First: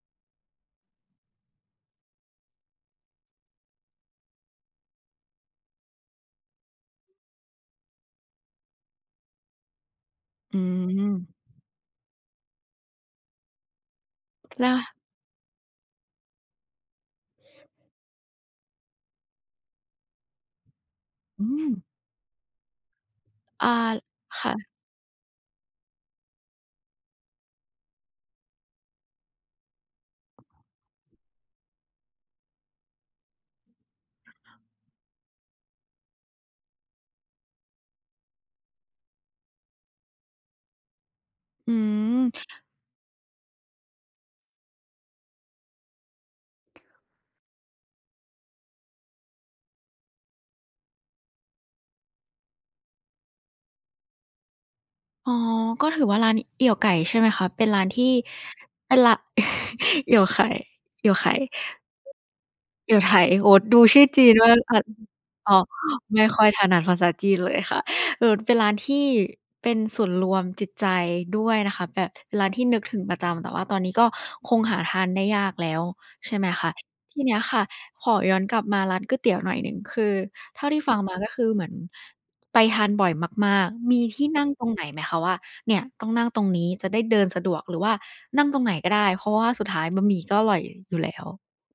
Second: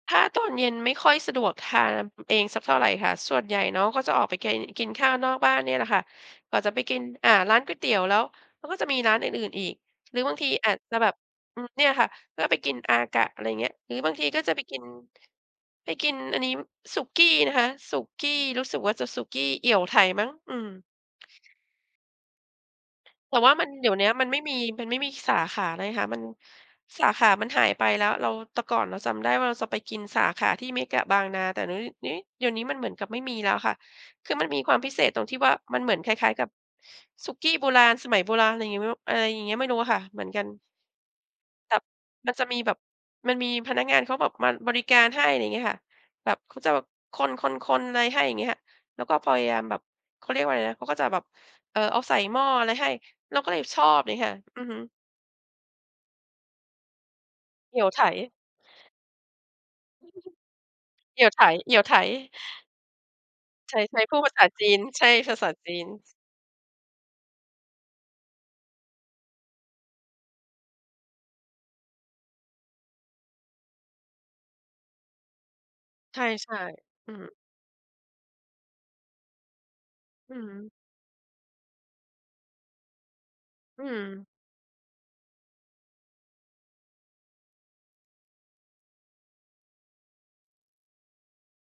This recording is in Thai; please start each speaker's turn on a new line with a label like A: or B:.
A: ถ้าตอนเย็นไม่ค่อยสะดวกทานเองสักเท่าไรค่ะ ส่วนใหญ่เนาะก็จะออกไปเกน กินข้าวนอกบ้านเนี่ยแหละค่ะ กว่าจะไปกิน อ่า ร้านก๋วยเตี๋ยวแล้ว มันก็จะมีร้านอื่น ๆ อีก หรือบางที
B: อื
A: อาจจะแบบ
B: ม
A: อืม เนี่ยค่ะ ก็ไปกิน AKA อะไรอย่างเงี้ย หรือบางทีก็จะไป
B: เหร
A: กิน
B: อ?
A: ไปกินอันนี้ สุกี้นะคะ สุกี้ รู้สึกว่าจะสุกี้เอี่ยวไถ่มั้ง อืม
B: อื้อฮือ
A: แต่ว่าม
B: อ
A: ั
B: า
A: น เดี๋ยวเนี้ยมันไม่
B: ค่
A: มี
B: ะ
A: มันไม่มีสาขาเลยค่ะ มัน สาขามันหายไปแล้ว เรา แต่ก่อนเราจำได้ว่า เราจะไปกินสาขาที่เมกะบางนา แต่เดี๋ยวนี้ นี้ เดี๋ยวนี้มันเหมือนกับไม่มีแล้วค่ะ คือมันมีความพิเศษตรงที่ว่า มันเหมือนคล้าย ๆ กับสุกี้โบราณ สมัยโบราณ อะไรอย่างงี้ ไม่รู้ อะไรอย่างเงี้ย ไม่รู้ค่ะ เหมือนกัน
B: อื
A: แบบ มั
B: อ
A: นจะมีแบบ มันมีพนักงานเขาแบบมาบริการให้ อะไรอย่างเงี้ยค่ะ แบบเขาจะแบบคน ๆ ๆ อะไรให้ อย่างเงี้ยค่ะ แล้วก็พยายามแบบ เขาเรียกว่าอะไรนะ เขาก็จะแบบ เอ่อ เอาใส่หม้ออะไรให้ เราก็เลยชอบ อย่างเงี้ยค่ะ อือฮึ
B: อ๋อ ก็ถือว่าร้านเอี่ยวไก่ ใช่ไหมคะ เป็น
A: เ
B: ร
A: อ
B: ้
A: ี
B: า
A: ่ย
B: น
A: ว
B: ท
A: ไ
B: ี
A: ถ
B: ่ เป็นร้าน เอี่ยวไข่ เอี่ยว
A: เอ
B: ไ
A: ี
B: ข
A: ่ย
B: ่
A: วไถ เอี่ยวไถ
B: เอี่ยวไถ่ โอ้โฮ
A: ใช
B: ดูชื
A: ่
B: ่อ
A: ๆ พู
B: จ
A: ด
B: ี
A: ภา
B: น
A: ษ
B: ม
A: า
B: ากเล
A: จ
B: ย
A: ี
B: ค่
A: น
B: ะ
A: ใช่ ภาษ
B: อ
A: า
B: ๋อ
A: จีน
B: ไม่ค่อยถนัดภาษาจีนเลยค่ะ เอ่อ เป็นร้านที่เป็นศูนย์รวมจิตใจด้วยนะคะ แบบเป็นร้านที่นึกถึงประจำ แต่ว่าตอนนี้ก็คงหาทานได้ยากแล้ว
A: ใช
B: ใช่ไหม
A: ่
B: คะ
A: ๆ อื
B: ที่
A: ม
B: เนี้ยค่ะ ขอย้อนกลับมาร้านก๋วยเตี๋ยวหน่อยหนึ่ง คือ
A: อื
B: เท่า
A: ม
B: ที่ฟังมา ก็คือเหมือนไปทานบ่อยมาก
A: อื
B: ๆ มีที่
A: ม
B: นั่งตรงไหนไหมคะว่า เนี่ยต้องนั่งตรงนี้จะได้เดินสะดวก หรือว่านั่งตรงไหนก็ได้ เพราะว่าสุดท้ายบะหมี่ก็อร่อยอยู่แล้ว?